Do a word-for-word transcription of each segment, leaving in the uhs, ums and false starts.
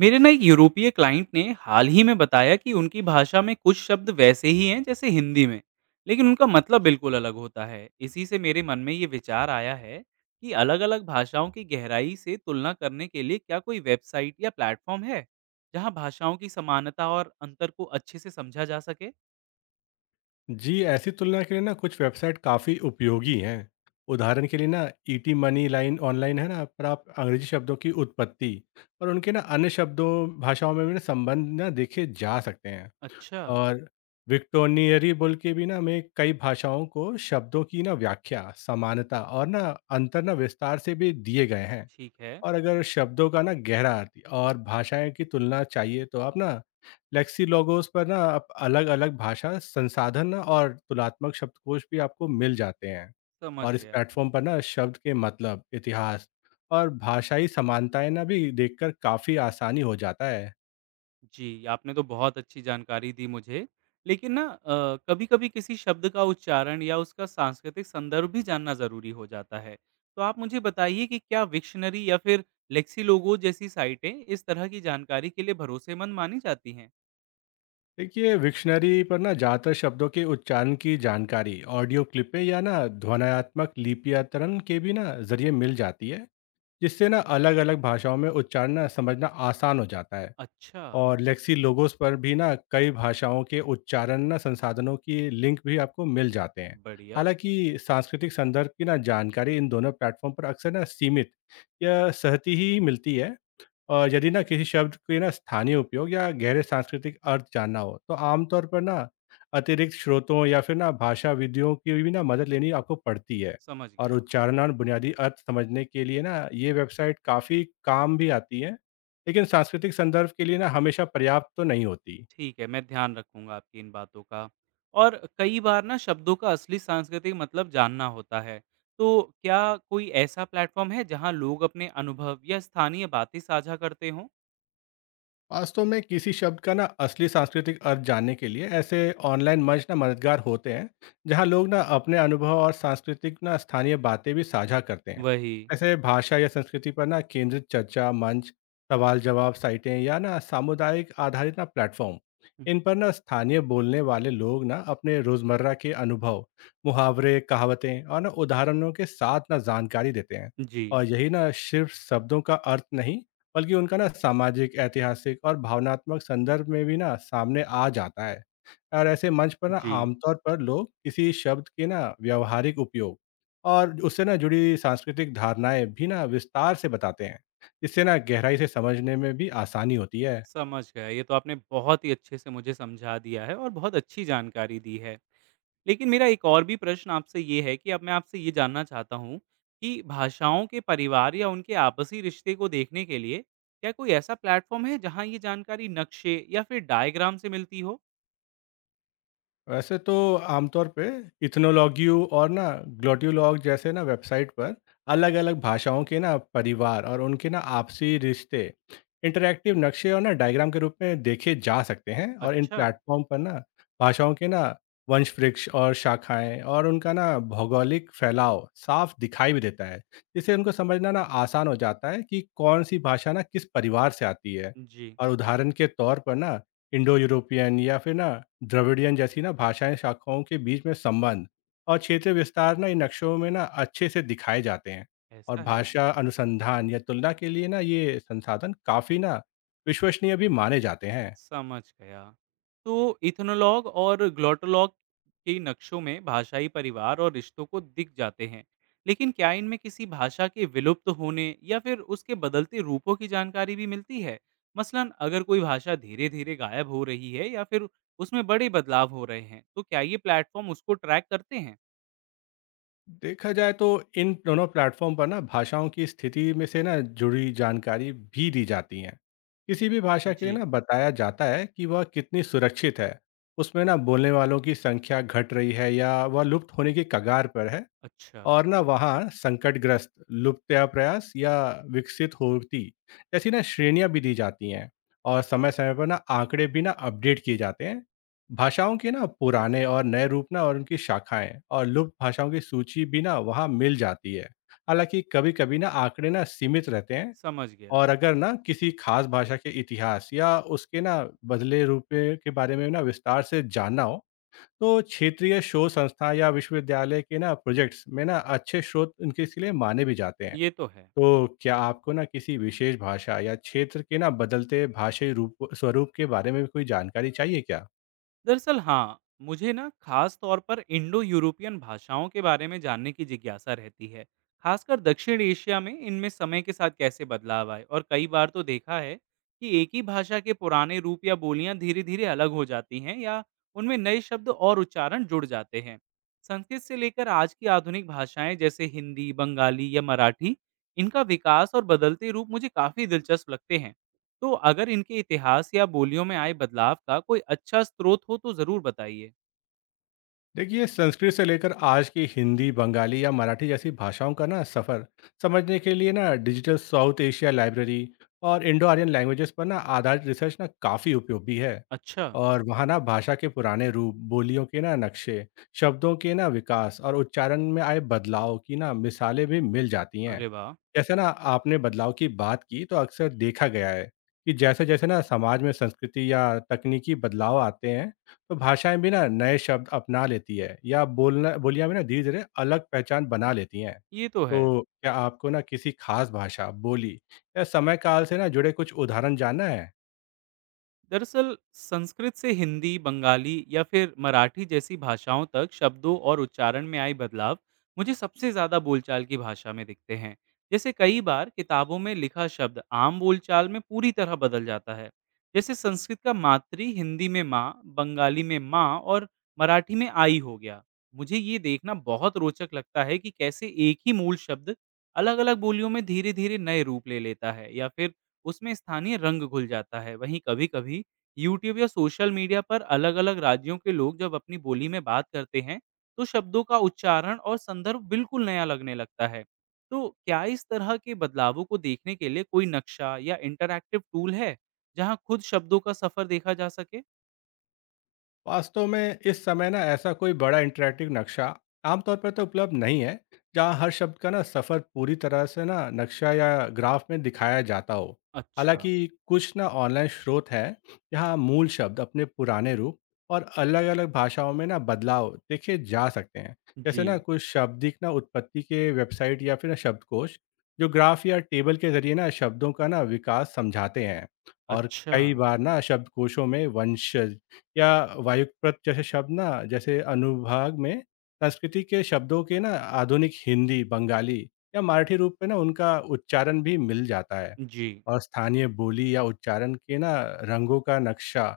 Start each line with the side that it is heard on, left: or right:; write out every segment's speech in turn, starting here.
right: मेरे ना एक यूरोपीय क्लाइंट ने हाल ही में बताया कि उनकी भाषा में कुछ शब्द वैसे ही हैं जैसे हिंदी में लेकिन उनका मतलब बिल्कुल अलग होता है। इसी से मेरे मन में ये विचार आया है कि अलग अलग भाषाओं की गहराई से तुलना करने के लिए क्या कोई वेबसाइट या प्लेटफॉर्म है जहाँ भाषाओं की समानता और अंतर को अच्छे से समझा जा सके।
left: जी, ऐसी तुलना के लिए ना कुछ वेबसाइट काफ़ी उपयोगी हैं। उदाहरण के लिए ना ईटी मनी लाइन ऑनलाइन है ना, पर आप अंग्रेजी शब्दों की उत्पत्ति और उनके ना अन्य शब्दों भाषाओं में भी ना संबंध ना देखे जा सकते हैं।
right: अच्छा।
left: और विक्टोनियरी बोल के भी ना मैं कई भाषाओं को शब्दों की ना व्याख्या, समानता और ना अंतर ना विस्तार से भी दिए गए हैं।
right: ठीक है।
left: और अगर शब्दों का ना गहरा अर्थ और भाषाएँ की तुलना चाहिए तो आप ना लेक्सिलोगोस पर ना आप अलग-अलग भाषा संसाधन ना और तुलनात्मक शब्दकोश भी आपको मिल जाते हैं।
right: समझ
left: और इस
right: गया।
left: प्लेटफ़ॉर्म पर ना शब्द के मतलब, इतिहास और भाषाई समानताएँ ना भी देखकर काफ़ी आसानी हो जाता है।
right: जी, आपने तो बहुत अच्छी जानकारी दी मुझे। लेकिन ना अ, कभी-कभी किसी शब्द का उच्चारण या उसका सांस्कृतिक संदर्भ भी जानना ज़रूरी हो जाता है। तो आप मुझे बताइए कि क्या विक्शनरी या फिर लेक्सिलोगो जैसी साइटें इस तरह की जानकारी के लिए भरोसेमंद मानी जाती हैं?
left: देखिए विक्शनरी पर ना ज़्यादातर शब्दों के उच्चारण की जानकारी ऑडियो क्लिपें या ना ध्वन्यात्मक लिपियातरण के भी ना ज़रिए मिल जाती है। जिससे ना अलग-अलग भाषाओं में उच्चारण ना समझना आसान हो जाता है
right: अच्छा।
left: और लेक्सी लोगोस पर भी ना कई भाषाओं के उच्चारण ना संसाधनों की लिंक भी आपको मिल जाते हैं।
right: बढ़िया।
left: हालांकि सांस्कृतिक संदर्भ की ना जानकारी इन दोनों प्लेटफॉर्म पर अक्सर ना सीमित या सहती ही मिलती है और यदि ना किसी शब्द के ना स्थानीय उपयोग या गहरे सांस्कृतिक अर्थ जानना हो तो आमतौर पर ना अतिरिक्त स्रोतों या फिर ना भाषाविदों की भी ना मदद लेनी आपको पड़ती है
right: समझ
left: और
right: गया।
left: उच्चारण और बुनियादी अर्थ समझने के लिए ना ये वेबसाइट काफ़ी काम भी आती है लेकिन सांस्कृतिक संदर्भ के लिए ना हमेशा पर्याप्त तो नहीं होती।
right: ठीक है, मैं ध्यान रखूँगा आपकी इन बातों का। और कई बार ना शब्दों का असली सांस्कृतिक मतलब जानना होता है। तो क्या कोई ऐसा प्लेटफ़ॉर्म है जहाँ लोग अपने अनुभव या स्थानीय बातें साझा करते हों?
left: वास्तव में किसी शब्द का ना असली सांस्कृतिक अर्थ जानने के लिए ऐसे ऑनलाइन मंच ना मददगार होते हैं जहां लोग ना अपने अनुभव और सांस्कृतिक ना स्थानीय बातें भी साझा करते हैं।
right: वही।
left: ऐसे भाषा या संस्कृति पर ना केंद्रित चर्चा मंच, सवाल जवाब साइटें या ना सामुदायिक आधारित ना प्लेटफॉर्म, इन पर ना स्थानीय बोलने वाले लोग ना अपने रोजमर्रा के अनुभव, मुहावरे, कहावतें और ना उदाहरणों के साथ ना जानकारी देते हैं।
right: जी।
left: और यही ना सिर्फ शब्दों का अर्थ नहीं, बल्कि उनका ना सामाजिक, ऐतिहासिक और भावनात्मक संदर्भ में भी ना सामने आ जाता है। और ऐसे मंच पर ना
right: जी।
left: आमतौर पर लोग किसी शब्द के ना व्यावहारिक उपयोग और उससे ना जुड़ी सांस्कृतिक धारणाएँ भी ना विस्तार से बताते हैं। इससे ना गहराई से समझने में भी आसानी होती है।
right: समझ गया, ये तो आपने बहुत ही अच्छे से मुझे समझा दिया है और बहुत अच्छी जानकारी दी है। लेकिन मेरा एक और भी प्रश्न आपसे ये है कि अब मैं आपसे ये जानना चाहता हूँ कि भाषाओं के परिवार या उनके आपसी रिश्ते को देखने के लिए क्या कोई ऐसा प्लेटफॉर्म है जहाँ ये जानकारी नक्शे या फिर डायग्राम से मिलती हो?
left: वैसे तो आमतौर पे इथ्नोलॉग्यू और ना ग्लोट्यूलॉग जैसे ना वेबसाइट पर अलग अलग भाषाओं के ना परिवार और उनके ना आपसी रिश्ते इंटरैक्टिव नक्शे और ना डायग्राम के रूप में देखे जा सकते हैं और इन
right: अच्छा।
left: प्लेटफॉर्म पर ना भाषाओं के ना वंश वृक्ष और शाखाएं और उनका ना भौगोलिक फैलाव साफ दिखाई भी देता है, जिससे उनको समझना ना आसान हो जाता है कि कौन सी भाषा ना किस परिवार से आती है।
right: जी।
left: और उदाहरण के तौर पर ना इंडो यूरोपियन या फिर ना द्रविडियन जैसी ना भाषाएं शाखाओं के बीच में संबंध और क्षेत्र विस्तार ना इन नक्शों में ना अच्छे से दिखाए जाते हैं। और
right: ऐसा है।
left: भाषा अनुसंधान या तुलना के लिए ना ये संसाधन काफ़ी ना विश्वसनीय भी माने जाते हैं।
right: समझ गया। तो इथ्नोलॉग और ग्लोटोलॉग के नक्शों में भाषाई परिवार और रिश्तों को दिख जाते हैं। लेकिन क्या इनमें किसी भाषा के विलुप्त होने या फिर उसके बदलते रूपों की जानकारी भी मिलती है? मसलन अगर कोई भाषा धीरे-धीरे गायब हो रही है या फिर उसमें बड़े बदलाव हो रहे हैं, तो क्या ये प्लेटफ़ॉर्म उसको ट्रैक करते हैं?
left: देखा जाए तो इन दोनों प्लेटफॉर्म पर ना भाषाओं की स्थिति में से ना जुड़ी जानकारी भी दी जाती हैं। किसी भी भाषा के लिए
right: जी।
left: ना बताया जाता है कि वह कितनी सुरक्षित है, उसमें ना बोलने वालों की संख्या घट रही है या वह लुप्त होने की कगार पर है।
right: अच्छा।
left: और ना वहाँ संकटग्रस्त, लुप्तयाप्रयास या विकसित होती, ऐसी ना श्रेणियाँ भी दी जाती हैं और समय-समय पर ना आंकड़े भी ना अपडेट किए जाते हैं। भाषाओं के ना पुराने और नए रूप ना और उनकी शाखाएँ और लुप्त भाषाओं की सूची भी ना वहाँ मिल जाती है। हालाँकि कभी-कभी ना आंकड़े ना सीमित रहते हैं।
right: समझ गया।
left: और अगर ना किसी खास भाषा के इतिहास या उसके ना बदले रूप के बारे में ना विस्तार से जानना हो तो क्षेत्रीय शोध संस्था या विश्वविद्यालय के ना प्रोजेक्ट्स में ना अच्छे स्रोत इनके इसलिए माने भी जाते हैं।
right: ये तो है।
left: तो क्या आपको ना किसी विशेष भाषा या क्षेत्र के ना बदलते भाषाई रूप स्वरूप के बारे में भी कोई जानकारी चाहिए क्या?
right: दरअसल हाँ, मुझे ना खास तौर पर इंडो यूरोपियन भाषाओं के बारे में जानने की जिज्ञासा रहती है। खासकर दक्षिण एशिया में इनमें समय के साथ कैसे बदलाव आए और कई बार तो देखा है कि एक ही भाषा के पुराने रूप या बोलियां धीरे धीरे अलग हो जाती हैं या उनमें नए शब्द और उच्चारण जुड़ जाते हैं। संस्कृत से लेकर आज की आधुनिक भाषाएं जैसे हिंदी बंगाली या मराठी, इनका विकास और बदलते रूप मुझे काफी दिलचस्प लगते हैं। तो अगर इनके इतिहास या बोलियों में आए बदलाव का कोई अच्छा स्रोत हो तो ज़रूर बताइए।
left: देखिए, संस्कृत से लेकर आज की हिंदी, बंगाली या मराठी जैसी भाषाओं का ना सफ़र समझने के लिए ना डिजिटल साउथ एशिया लाइब्रेरी और इंडो आर्यन लैंग्वेजेस पर ना आधारित रिसर्च ना काफ़ी उपयोगी है।
right: अच्छा।
left: और वहाँ ना भाषा के पुराने रूप, बोलियों के ना नक्शे, शब्दों के ना विकास और उच्चारण में आए बदलाव की ना मिसालें भी मिल जाती हैं।
right: अरे वाह।
left: जैसे ना आपने बदलाव की बात की तो अक्सर देखा गया है कि जैसे जैसे ना समाज में संस्कृति या तकनीकी बदलाव आते हैं तो भाषाएँ भी ना नए शब्द अपना लेती है या बोलना बोलियाँ भी ना धीरे-धीरे अलग पहचान बना लेती हैं।
right: ये तो है।
left: तो क्या आपको ना किसी खास भाषा, बोली या समय काल से ना जुड़े कुछ उदाहरण जानना है?
right: दरअसल संस्कृत से हिंदी बंगाली या फिर मराठी जैसी भाषाओं तक शब्दों और उच्चारण में आए बदलाव मुझे सबसे ज़्यादा बोलचाल की भाषा में दिखते हैं। जैसे कई बार किताबों में लिखा शब्द आम बोलचाल में पूरी तरह बदल जाता है। जैसे संस्कृत का मातृ हिंदी में माँ, बंगाली में माँ और मराठी में आई हो गया। मुझे ये देखना बहुत रोचक लगता है कि कैसे एक ही मूल शब्द अलग अलग बोलियों में धीरे धीरे नए रूप ले लेता है या फिर उसमें स्थानीय रंग घुल जाता है। वहीं कभी-कभी यूट्यूब या सोशल मीडिया पर अलग-अलग राज्यों के लोग जब अपनी बोली में बात करते हैं, तो शब्दों का उच्चारण और संदर्भ बिल्कुल नया लगने लगता है। तो क्या इस तरह के बदलावों को देखने के लिए कोई नक्शा या इंटरैक्टिव टूल है, जहां खुद शब्दों का सफर देखा जा सके?
left: वास्तव में इस समय ना ऐसा कोई बड़ा इंटरैक्टिव नक्शा आमतौर पर तो उपलब्ध नहीं है जहाँ हर शब्द का ना सफ़र पूरी तरह से ना नक्शा या ग्राफ में दिखाया जाता हो।
right: अच्छा।
left: हालांकि कुछ ना ऑनलाइन स्रोत हैं जहाँ मूल शब्द अपने पुराने रूप और अलग अलग भाषाओं में ना बदलाव देखे जा सकते हैं।
right: जी।
left: जैसे ना कुछ शाब्दिक ना उत्पत्ति के वेबसाइट या फिर ना शब्दकोश जो ग्राफ या टेबल के जरिए ना शब्दों का ना विकास समझाते हैं। और
right: अच्छा।
left: कई बार ना शब्दकोशों में वंशज या वायुप्रत जैसे शब्द ना जैसे अनुभाग में संस्कृति के शब्दों के ना आधुनिक हिंदी, बंगाली या मराठी रूप में ना उनका उच्चारण भी मिल जाता है।
right: जी।
left: और स्थानीय बोली या उच्चारण के ना रंगों का नक्शा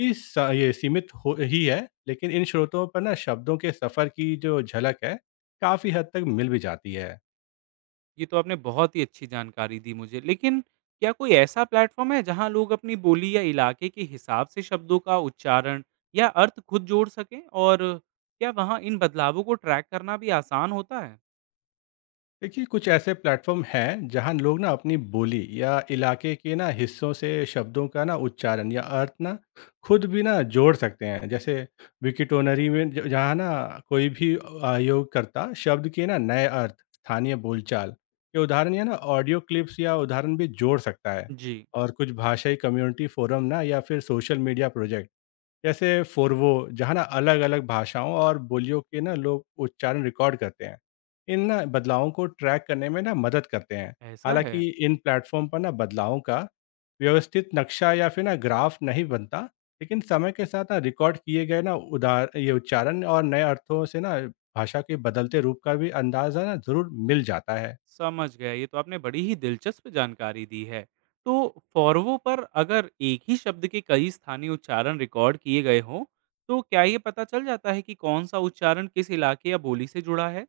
left: भी स ये सीमित हो ही है, लेकिन इन स्रोतों पर ना शब्दों के सफ़र की जो झलक है, काफ़ी हद तक मिल भी जाती है।
right: ये तो आपने बहुत ही अच्छी जानकारी दी मुझे। लेकिन क्या कोई ऐसा प्लेटफ़ॉर्म है जहाँ लोग अपनी बोली या इलाके के हिसाब से शब्दों का उच्चारण या अर्थ खुद जोड़ सकें? और क्या वहाँ इन बदलावों को ट्रैक करना भी आसान होता है?
left: देखिए कुछ ऐसे प्लेटफॉर्म हैं जहां लोग ना अपनी बोली या इलाके के ना हिस्सों से शब्दों का ना उच्चारण या अर्थ ना खुद भी ना जोड़ सकते हैं। जैसे विकिटोनरी में ज- जहां ना कोई भी आयोगकर्ता शब्द के ना नए अर्थ, स्थानीय बोलचाल के उदाहरण या ना ऑडियो क्लिप्स या उदाहरण भी जोड़ सकता है।
right: जी।
left: और कुछ भाषाई कम्युनिटी फोरम ना या फिर सोशल मीडिया प्रोजेक्ट जैसे फ़ोरवो, जहाँ ना अलग-अलग भाषाओं और बोलियों के ना लोग उच्चारण रिकॉर्ड करते हैं। इन ना बदलावों को ट्रैक करने में ना मदद करते हैं।
right: ऐसा है।
left: हालाँकि इन प्लेटफ़ॉर्म पर ना बदलावों का व्यवस्थित नक्शा या फिर ना ग्राफ नहीं बनता, लेकिन समय के साथ ना रिकॉर्ड किए गए ना उदार ये उच्चारण और नए अर्थों से ना भाषा के बदलते रूप का भी अंदाज़ा ना ज़रूर मिल जाता है।
right: समझ गया, ये तो आपने बड़ी ही दिलचस्प जानकारी दी है। तो फ़ॉरवो पर अगर एक ही शब्द के कई स्थानीय उच्चारण रिकॉर्ड किए गए हों, तो क्या ये पता चल जाता है कि कौन-सा उच्चारण किस इलाके या बोली से जुड़ा है?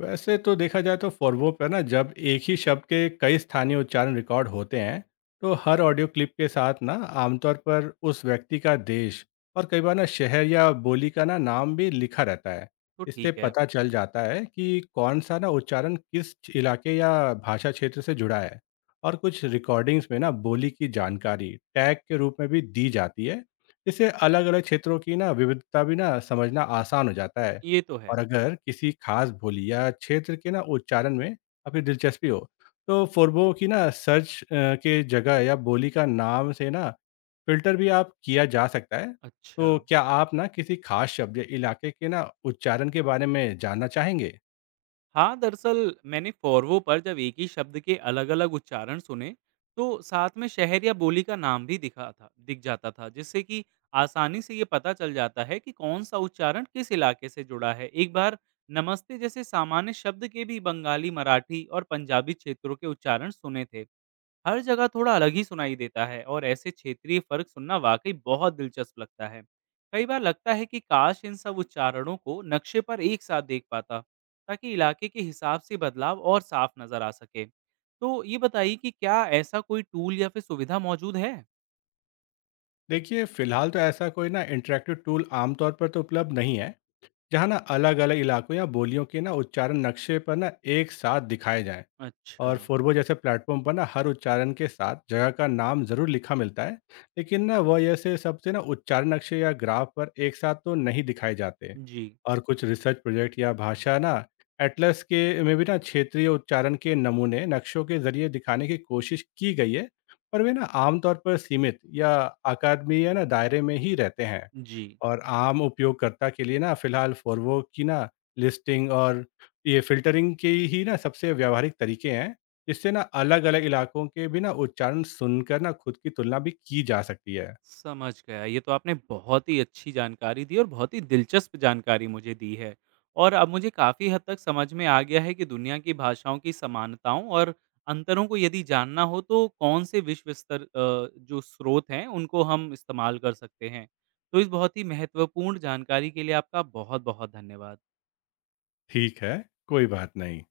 left: वैसे तो देखा जाए तो फ़ोर्बो पर ना जब एक ही शब्द के कई स्थानीय उच्चारण रिकॉर्ड होते हैं, तो हर ऑडियो क्लिप के साथ ना आमतौर पर उस व्यक्ति का देश और कई बार ना शहर या बोली का ना नाम भी लिखा रहता है।
right: तो
left: इससे
right: ठीक है।
left: पता चल जाता है कि कौन सा ना उच्चारण किस क्ष- इलाके या भाषा क्षेत्र से जुड़ा है। और कुछ रिकॉर्डिंग्स में ना बोली की जानकारी टैग के रूप में भी दी जाती है। इससे अलग-अलग क्षेत्रों की ना विविधता भी ना समझना आसान हो जाता है।
right: ये तो है।
left: और अगर किसी खास बोली या क्षेत्र के ना उच्चारण में आपकी दिलचस्पी हो तो फोरबो की ना सर्च अ, के जगह या बोली का नाम से ना फिल्टर भी आप किया जा सकता है।
right: अच्छा।
left: तो क्या आप ना किसी खास शब्द या इलाके के ना उच्चारण के बारे में जानना चाहेंगे?
right: हाँ, दरअसल मैंने फ़ोरवो पर जब एक ही शब्द के अलग-अलग उच्चारण सुने, तो साथ में शहर या बोली का नाम भी दिखा था, दिख जाता था, जिससे कि आसानी से ये पता चल जाता है कि कौन-सा उच्चारण किस इलाके से जुड़ा है। एक बार नमस्ते जैसे सामान्य शब्द के भी बंगाली, मराठी और पंजाबी क्षेत्रों के उच्चारण सुने थे। हर जगह थोड़ा अलग ही सुनाई देता है और ऐसे क्षेत्रीय फ़र्क सुनना वाक़ई बहुत दिलचस्प लगता है। कई बार लगता है कि काश इन सब उच्चारणों को नक्शे पर एक साथ देख पाता, ताकि इलाके के हिसाब से बदलाव और साफ नजर आ सके। तो ये बताइए कि क्या ऐसा कोई टूल या फिर सुविधा मौजूद है?
left: देखिए फिलहाल तो ऐसा कोई ना इंटरेक्टिव टूल आमतौर पर तो उपलब्ध नहीं है जहाँ ना अलग अलग इलाकों या बोलियों के ना उच्चारण नक्शे पर ना एक साथ दिखाए जाएं।
right: अच्छा।
left: और फ़ोरबो जैसे प्लेटफ़ॉर्म पर ना हर उच्चारण के साथ जगह का नाम ज़रूर लिखा मिलता है, लेकिन ना वह जैसे सबसे ना उच्चारण अक्षर या ग्राफ पर एक साथ तो नहीं दिखाए जाते।
right: जी।
left: और कुछ रिसर्च प्रोजेक्ट या भाषा ना एटलस के में भी ना क्षेत्रीय उच्चारण के नमूने नक्शों के ज़रिए दिखाने की कोशिश की गई है, पर वे ना आमतौर पर सीमित या अकादमी या ना दायरे में ही रहते हैं।
right: जी।
left: और आम उपयोगकर्ता के लिए ना फिलहाल फ़ोरवो की ना लिस्टिंग और ये फ़िल्टरिंग के ही ना सबसे व्यावहारिक तरीके हैं। इससे ना अलग-अलग इलाकों के भी ना उच्चारण सुनकर ना खुद की तुलना भी की जा सकती है।
right: समझ गया। ये तो आपने बहुत ही अच्छी जानकारी दी और बहुत ही दिलचस्प जानकारी मुझे दी है। और अब मुझे काफ़ी हद तक समझ में आ गया है कि दुनिया की भाषाओं की समानताओं और अंतरों को यदि जानना हो तो कौन से विश्व स्तर अ, जो स्रोत हैं उनको हम इस्तेमाल कर सकते हैं। तो इस बहुत ही महत्वपूर्ण जानकारी के लिए आपका बहुत-बहुत धन्यवाद।
left: ठीक है, कोई बात नहीं।